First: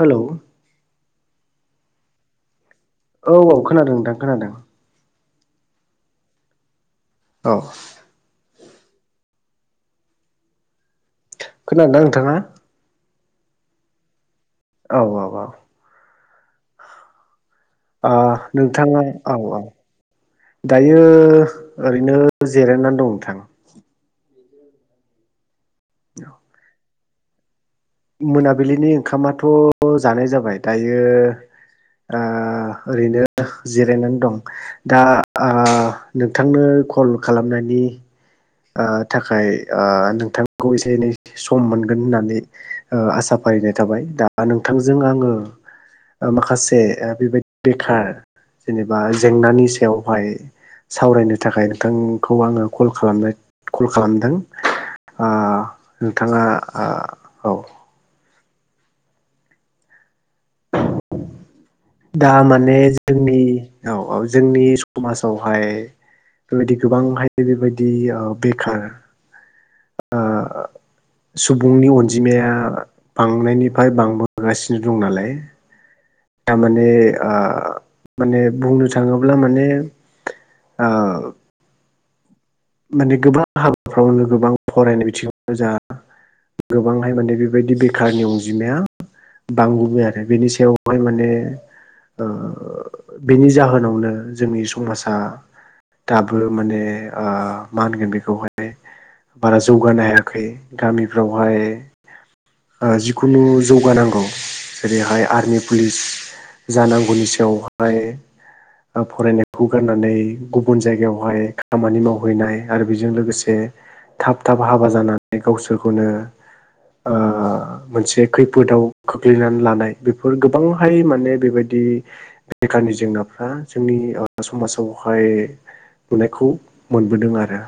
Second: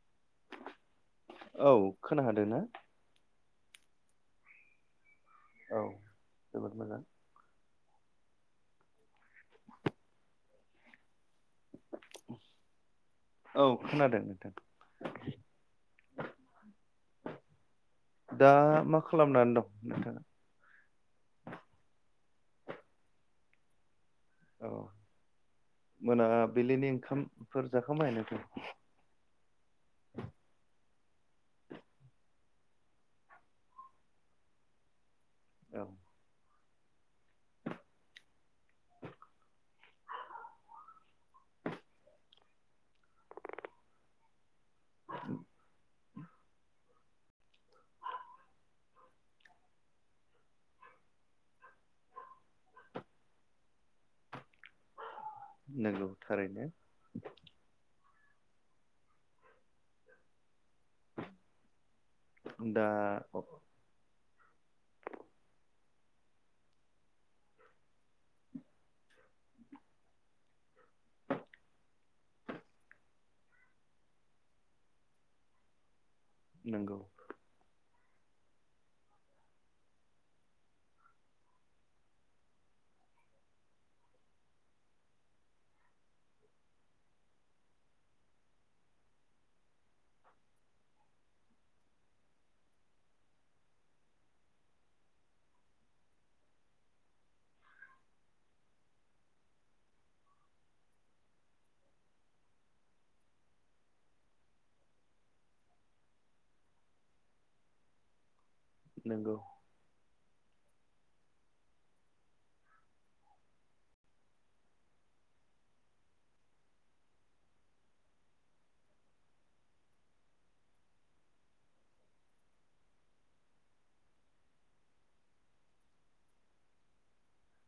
Hello. औ खोना हादो ना? औ औ खोनादों नोंथां खोनादों। औ जोबोद मोजां। औ। खोनादोंना नोंथाङा? औ खोनादों नोंथां। औ औ औ। ओ दा मा नोंथाङा औ खालामनानै औ दं नोंथाङा? दायो ओरैनो जिरायनानै दं नोंथां। औ मोनाबिलिनि ओंखाम मोनाबिलिनि ओंखामाथ' जानाय जाबाय दायो ओ ओरैनो जिरायनानै दं दा आ औ नोंथांनो कल खालामनायनि ओ थाखाय ओ नोंथांखौ एसे एनै सम मोनगोन होननानै ओ आसा फारिनाय थाबाय दा नोंथांजों आङो माखासे बेबायदि बेखार जेनेबा जेंनानि सायावहाय सावरायनो थाखाय नोंथांखौ आङो कल खालामनो कल खालामदों ओ नंगौ नोंथाङा थारैनो ओ औ। [inaudible] दा माने दा जोंनि औ औ जोंनि समाजावहाय बेबायदि गोबांहाय बेबायदि ओ बेखार आ सुबुंनि अनजिमाया बांनायनिफ्राय बांबोगासिनो दं नालाय दा माने नंगौ आ माने बुंनो थाङोब्ला माने ओ माने गोबां हाबाफ्रावनो गोबां फरायनाय बिथिङाव जा गोबांहाय माने बेबायदि बेखारनि अनजिमाया बांबोबाय आरो बेनि सायावहाय माने ओ बेनि जाहोनावनो जोंनि समाजा दाबो माने ओ मा होनगोन बेखौहाय बारा जौगानो हायाखै गामिफ्रावहाय जिखुनु जौगानांगौ जेरैहाय आर्मि पुलिस जानांगौनि सायावहाय नंगौ फरायनायखौ गारनानै गुबुन जायगायावहाय खामानि माव हैनाय आरो बेजों लोगोसे थाब थाब हाबा जानानै गावसोरखौनो ओ मोनसे खैफोदाव खोख्लैनानै लानाय बेफोर गोबांहाय माने बेबायदि बे बेखारनि जेंनाफ्रा जोंनि समाजावहाय नुनायखौ मोनबोदों आरो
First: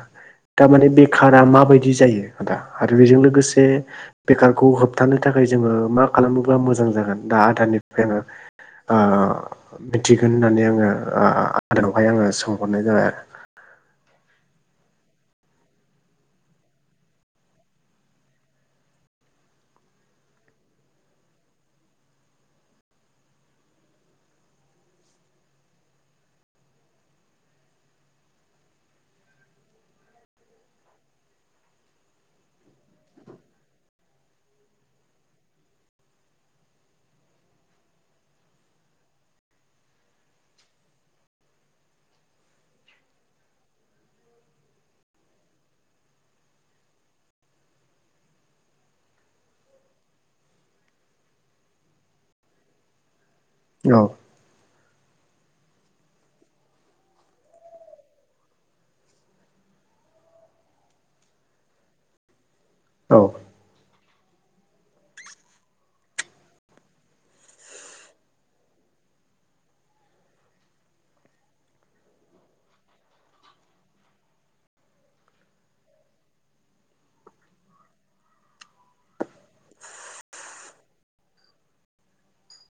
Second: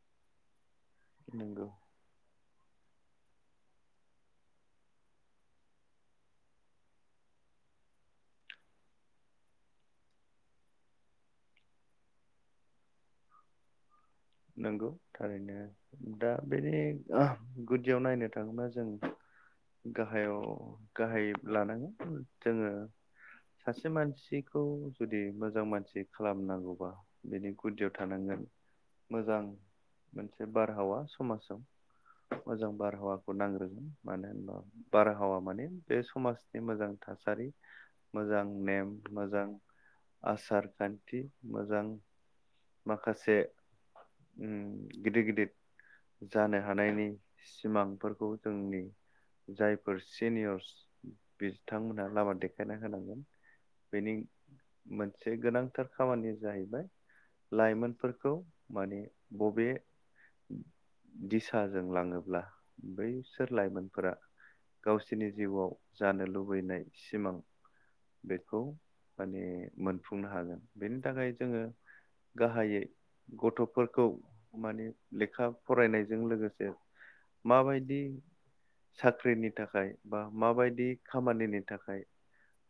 तारमाने बेखारा नंगौ माबायदि जायो आदा आरो बेजों लोगोसे बेखारखौ होबथानो थाखाय जोङो मा खालामोब्ला मोजां जागोन दा आदानि निफ्राय आङो आ मिथिगोन होननानै आङो आ आदावहाय आङो सोंहरनाय जाबाय आरो। [unintelligible] [inaudible] नंगौ थारैनो दा बेनि गुदियाव नायनो थाङोब्ला जों गाहायाव गाहाय लानाङा जोङो सासे मानसिखौ जुदि मोजां मानसि खालामनांगौबा बिनि गुदियाव थानांगोन मोजां मोनसे बारहावा समाजाव मोजां बारहावाखौ नांग्रोगोन मानो होनबा बारहावा माने बे समाजनि मोजां थासारि मोजां नेम मोजां आसार खान्थि मोजां माखासे उम गिदिर गिदिर जानो हानायनि सिमांफोरखौ जोंनि जायफोर सिनियरस बिथांमोनहा लामा देखायना होनांगोन बेनि मोनसे गोनांथार खामानिया जाहैबाय लाइमोनफोरखौ माने बबे दिसाजों लाङोब्ला बै औ सोर लाइमोन फोरा गावसोरनि जिउआव जानो लुबैनाय सिमां बेखौ माने मोनफुंनो हागोन बेनि थाखाय जोङो गाहायै गथ'फोरखौ माने लेखा फरायनायजों लोगोसे माबायदि साख्रिनि थाखाय बा माबायदि खामानिनि थाखाय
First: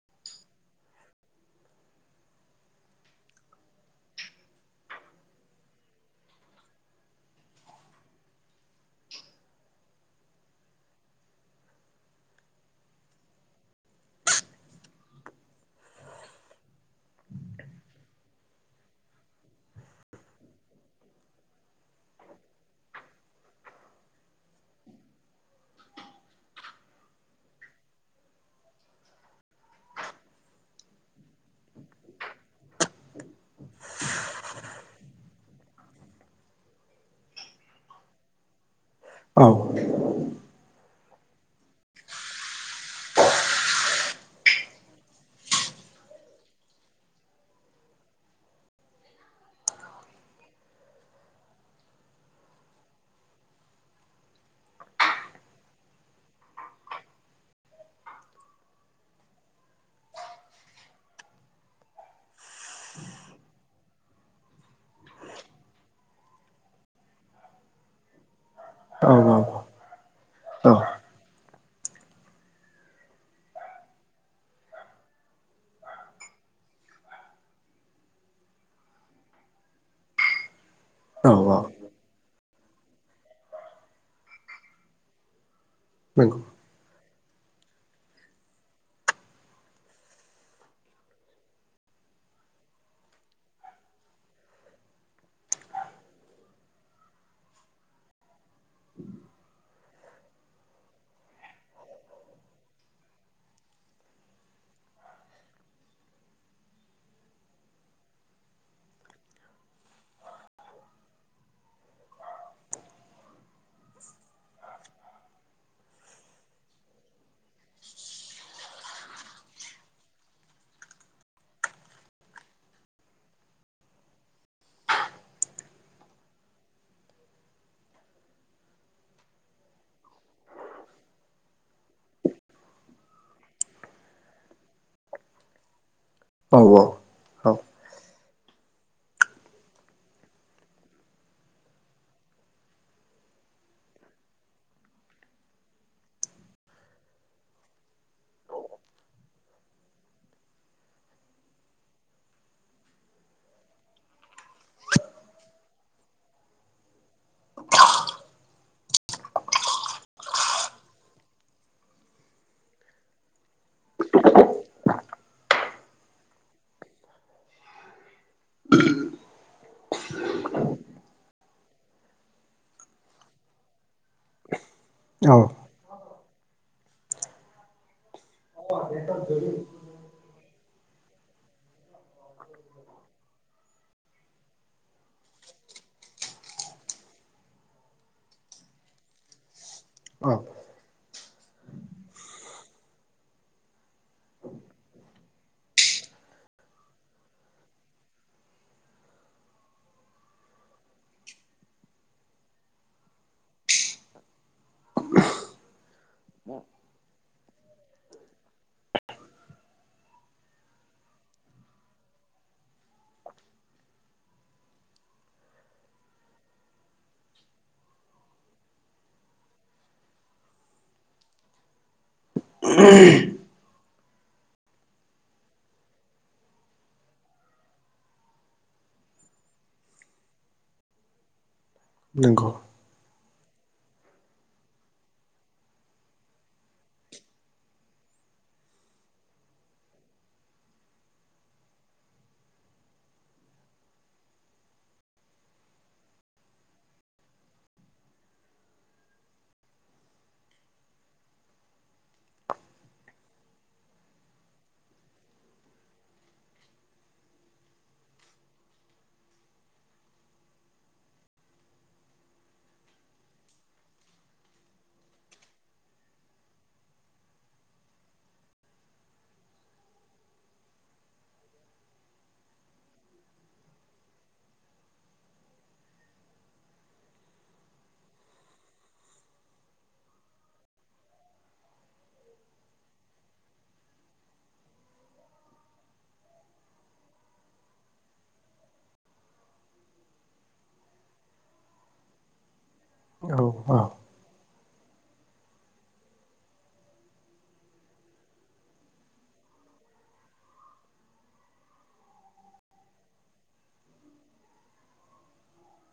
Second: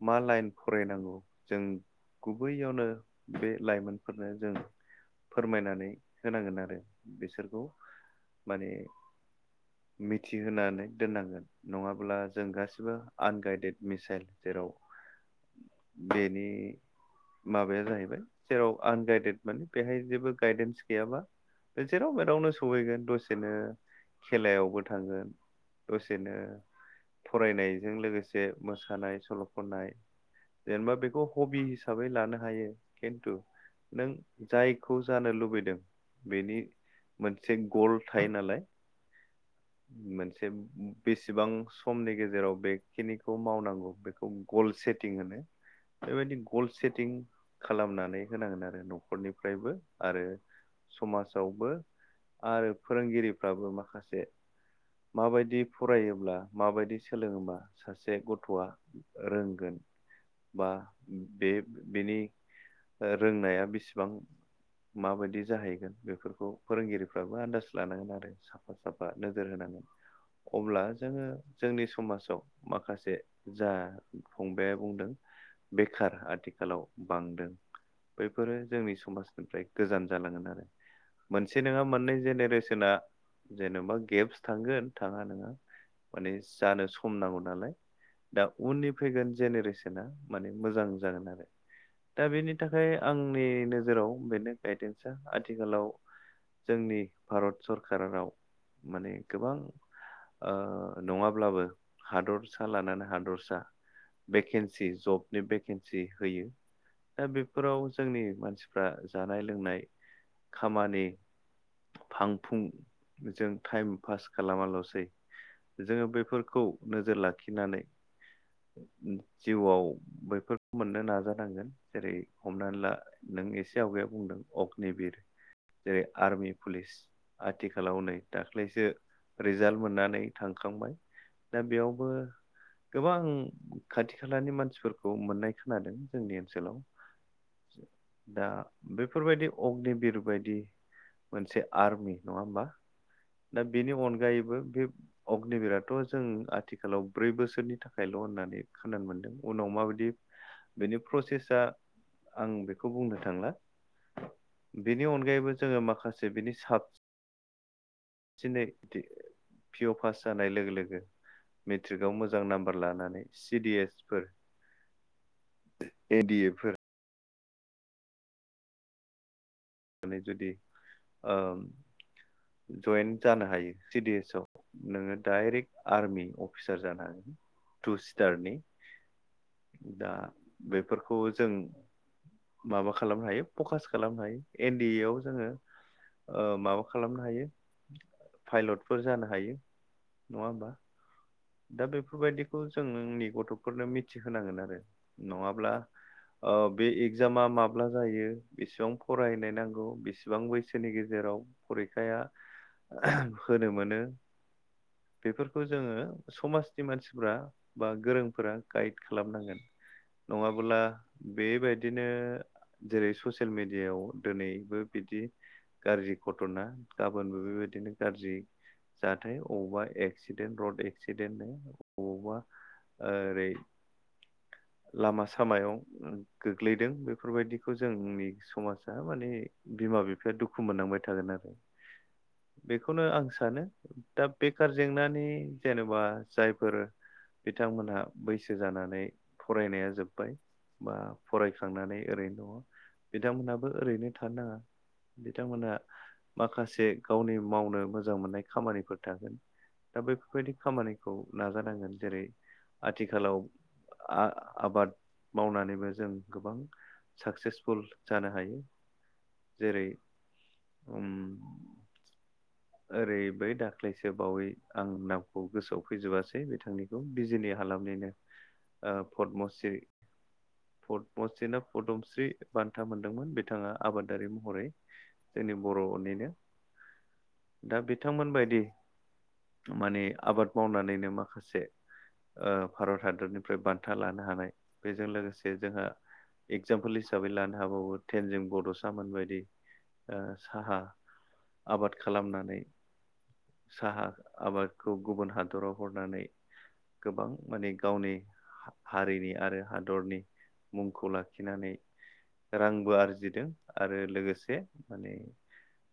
मा लाइन फरायनांगौ जों गुबैयावनो बे लाइमोनफोरनो जों फोरमायनानै होनांगोन आरो बिसोरखौ माने मिथिहोनानै दोननांगोन नङाब्ला जों गासिबो आनगाइडेड मिसाइल जेराव [unintelligible] [inaudible] बेनि माबाया जाहैबाय जेराव आनगाइदेड माने बेहाय जेबो गायदेन्स गैयाबा जेराव मेरावनो सहैगोन दसेनो खेलायावबो थांगोन दसेनो फरायनायजों लोगोसे मोसानाय सल' खननाय जेनेबा बेखौ हबि हिसाबै लानो हायो खिन्थु नों जाय खौ जानो लुबैदों बेनि मोनसे गल थायो नालाय औ मोनसे बेसेबां समनि गेजेराव बेखिनिखौ मावनांगौ बेखौ गलसे बेबायदि ग सेतिं खालामनानै होनांगोन आरो नखरनि फ्रायबो आरो समाजावबो आरो फोरोंगिरिफ्राबो माखासे माबायदि फरायोब्ला माबायदि सोलोङोबा सासे गथ'आ रोंगोन बा बे बेनि रोंनाया बेसेब बां माबायदि जाहैगोन बेफोरखौ फोरोंगिरिफ्राबो आन्दाज लानांगोन आरो सा साफा साफा औ नोजोर होनांगोन औ अब्ला जोङो जोंनि समाजाव माखासे जा फंबाया बुंदों बेखार आथिखालाव बांदों बैफोरो जोंनि समाजनिफ्राय गोजान जलाोन आरो औ औ मोनसे नङा मोननै जेर बेसेना जेनबा गेपस थांगोन थाङा ननोङा माने नंगौ जानो सम नांगौ नालाय दा उननि फैगोन जेनेरेसना माने मोजां जागोन आरो दा बेनि थाखाय आंनि नोजोराव बेनो गायदेन्सा आथिखालाव जोंनि भारत सरकाराव माने गोबां ओ नङाब्लाबो हादरसा लानानै हादरसा भेकेन्सि जबनि भेकेन्सि होयो दा बेफोराव जोंनि मानसिफ्रा जानाय लोंनाय खामानि फां फुंजों टाइम पास खालामाल'सै जोङो बेफोरखौ नोजोर लाखिनानै जिउआव बैफोर मोननो नाजानांगोन जेरै हमनानै ला नों एसे आवगैाया बुंदों अग्निबिर जेरै आर्मि पुलिस आथिखालाव नै दाख्लैसो रिजाल्ट मोननानै थांखांबाय दा बेयावबो गोबां खाथि खालानि मानसिफोरखौ मोननाय खोनादों जोंनि औ औ ओनसोलाव दा बेफोरबायदि अग्नि बिर बायदि मोनसे आर्मि नङा होमबा दा बेनि अनगायैबो बे अग्निबरथ' जों आथिखालाव ब्रै बोसोरनि थाखायल' होननानै खोनानो मोनदों उनाव माबायदि बेनि प्रसेसा आं बेखौ बुंनो थांला बेनि अनगायैबो जोङो माखासे बिनि साब दिनै पिअ पास जानाय लोगो लोगो मेट्रिकआव मोजां नाम्बार लानानै सि डिएस फोर एडि ए फोर। नानै जुदि ओ जइेन जानो हायो सि डि एस आ नोङो औ दडायरेक्ट आर्मि अफिसार जानो हागोन टु सिटारनि [unintelligible] बेफोरखौ जों माबा खालामनो हायो फकास खालामनो हायो एनड ए आव जोङो ओ माबा खालामनो हायो पाइलटफोर जानो हायो। औ नङाहोनबा दा बेफोरबायदिखौ जोंनि गथ'फोरनो मिथिहोनांगोन आरो नङाब्ला ओ बे एगजामा माब्ला जायो बेसेबां फरायनाय नांगौ बेसेबां बैसोनि गेजेराव फरिखाया होनो मोनो बेफोरखौ जोङो समाजनि मानसिफोरा बा गोरोंफोरा गाइड खालामनांगोन नङाबोला बेबायदिनो जेरै ससियेल मिडियाायाव दिनैबो। बिदि गाज्रि घटना गाबोनबो बेबायदिनो गाज्रि जाथाय अबावबा एक्सिडेन्ट रड एक्सिडेन्टनो बबावबा ओरै [inaudible] लामा सामायाव गोग्लैदों बेफोरबायदिखौ जोंनि समाजा माने बिमा बिफाया दुखु मोननांबाय थागोन आरो नंगौ बेखौनो आं सानो दा बेखार जेंनानि जेनेबा जायफोर बिथांमोनहा बैसो जानानै फरायनाया जोब्बाय बा फरायखांनानै ओरैनो दङ बिथांमोनहाबो ओरैनो थानो नाङा बिथांमोनहा माखासे गावनि मावनो मोजां मोननाय खामानिफोर थागोन दा बेैफोरबायदि खामानिखौ नाजानांगोन जेरै आथिखालाव आ आबाद मावनानैबो जों गोबां साक्सेसफुल जानो हायो जेरै उम ओरै बै दाख्लैसो बावै आं नामखौ गोसोआव फैजोबासै बिथांनिखौ बिजनि ह हालामनिनो पदमश्रि पदमस्रिना पदमस्रि बान्था मोनदोंमोन बिथाङा आबादारि महरै। जोंनि बर'निनो दा बिथांमोनबायदि माने आबाद मावनानैनो माखासे ओ भारत हादरनिफ्राय बान्था लानो हानाय बेजों लोगोसे जोंहा एगजामपोल हिसाबै लानो हाबावो ट्रेनजों बड'सामोन बायदि। ओ साहा आबाद खालामनानै। औ औ साहा आबादखौ गुबुन हादराव हरनानै गोबां माने गावनि हारिनि आरो हादरनि मुंखौ लाखिनानै रांबो आरजिदों आरो लोगोसे माने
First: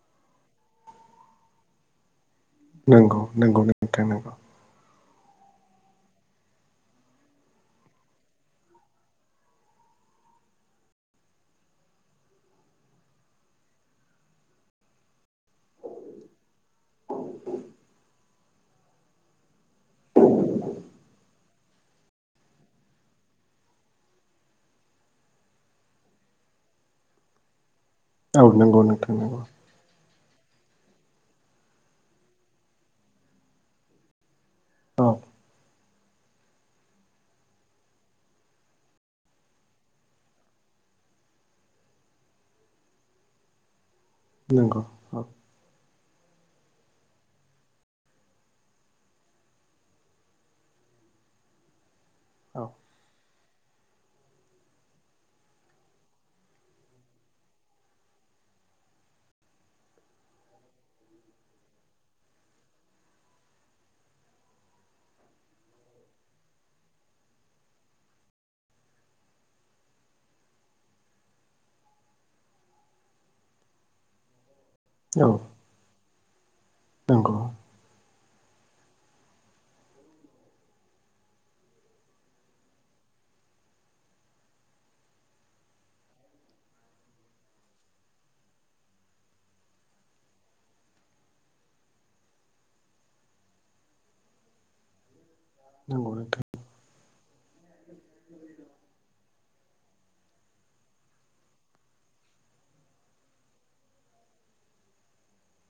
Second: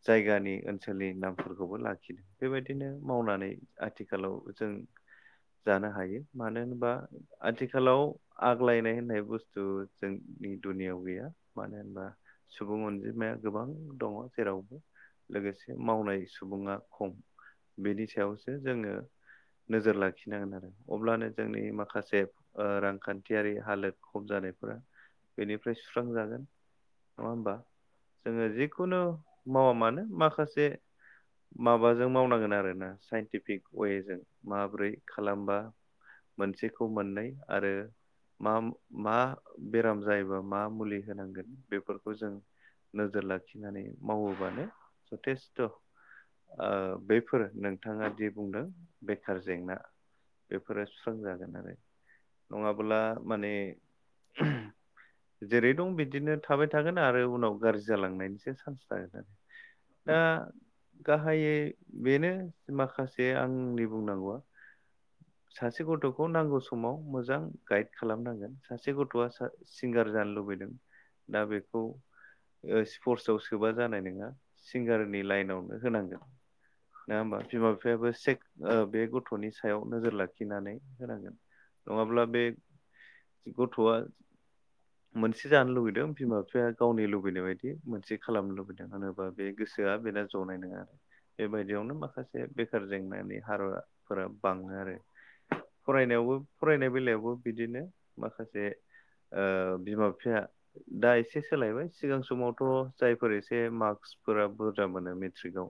जायगानि ओनसोल ओनसोलनि नामफोरखौबो लाखिदों बेबायदिनो नंगौ मावनानै नंगौ नोंथां नंगौ आथिखालाव जों। जानो हायो मानो होनबा आथिखालाव आग्लायनाय होननाय बुस्थु जोंनि दुनियाव गैया मानो होनबा सुबुं अनजिमाया गोबां दङ जेरावबो। लोगोसे मावनाय सुबुङा खम बेनि सायावसो जोङो। नोजोर लाखिनांगोन आरो अब्लानो जोंनि माखासे रांखान्थियारि हालोद खम जानाय बेनिफ्राय सुस्रांजागोन नङा हबा। औ जोङो नंगौ जिखुनु नोंथां नंगौ मावा मानो माखासे माबाजों मावनांगोन आरोना साइन्टिफिक अवेजों माबोरै औ खालामबा मोनसेखौ मोननै आरो मा मा बेराम जायोबा मा मुलि होनांगोन बेफोरखौ जों। नोजोर लाखिनानै मावोबानो नंगौ औ जथेस ओ बेफोर नोंथाङा दि बुंदों बेखार जेंना बेफोरो सुस्रां जागोन आरो औ नङाब्ला माने। [unintelligible] जेरै दं बिदिनो थाबाय थागोन आरो उनाव गाज्रि जालांनायनिसो चान्स थागोन आरो। दा गाहायै बेनो माखासे आंनि बुंनांगौआ। सासे गथ'खौ नांगौ समाव मोजां गाइड खालामनांगोन सासे गथ'आ सिंगार गार जानो लुबैदों दा बेखौ ओ सिप्रतसआव सोबा जानाय नङा। नि औ लाइनो होनांगोन नङा नंगौ हा बिमा बिफायाबो सेक ओ बे गथ'नि सायाव नोजोर लाखिनानै होनांगोन नङाब्ला बे गथ'व। मोनसे जानो लुुबैदों बिमा बिफाया गावनि लुबैनाय बायदि मोनसे खालामनो लुबैदों होनोबा बे गोसो सोआ बेना जनाय नङा आरो बेबायदियावनो माखासे बेखार जेंनानि कारनफोरा बांङो। आरो नंगौ फरायनायावबो नोंथां फरायनाय बेलायावबो बिदिनो माखासे ओ बिमा बिफाया दा एसे सोलायबाय सिगां समावथ' जायफोर एसे मास्क फोर बुरजा मोनो मेट्रिकआव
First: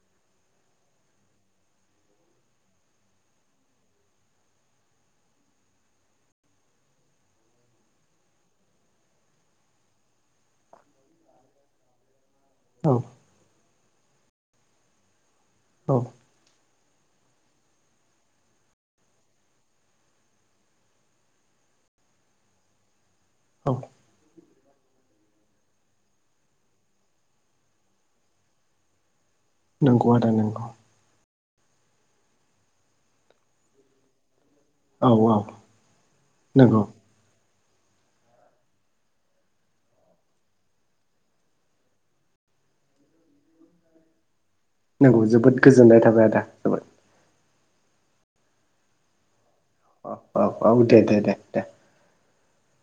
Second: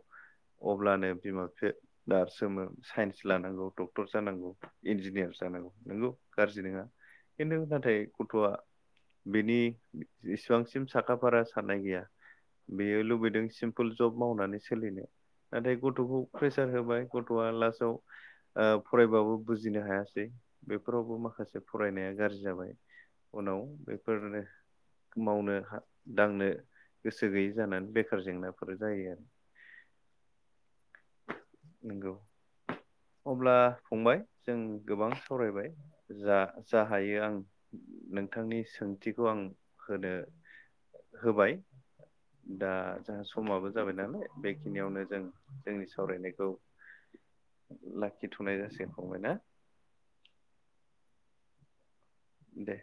अब्लानो बिमा बिफाया दारसोमो साइन्स लानांगौ डक्टर जानांगौ इन्जिनियार जा नंगौ गाज्रि नङा खिन्थु नाथाय गथ'आ बेनि जसिबांसि सिम साखाफारा साननाय गैया औ बेयो लुबैदों सिम्पोल जब मावनानै सोलिनो नाथाय औ गथ'खौ प्रेसार होब गथ' ला ओ फरायबाबो बुजिनो हायासै बेफोरावबो माखासे फ बायनाया गाज्रि जाबाय उनाव औ बेफोरनो मावनो दांनो गोसो गैयै जानानै बेखार जेंनाफोर जायो आरो नोंगौ नोंथां नंगौ। नंगौ अब्ला फंबाय जों औ गोबां औ सावरायबाय जा जा नंगौ हायो आं नोंथांनि सोंथिखौ आं होनो होबाय [inaudible] समाबो जाबाय नालाय बेखिनियावनो जों नंगौ जोबोद जोंनि गोजोननाय थाबाय आदा सावरायनायखौ जोबोद लाखिथनाय जासिगोन फंबाय ना। अ दे दे दे दे दे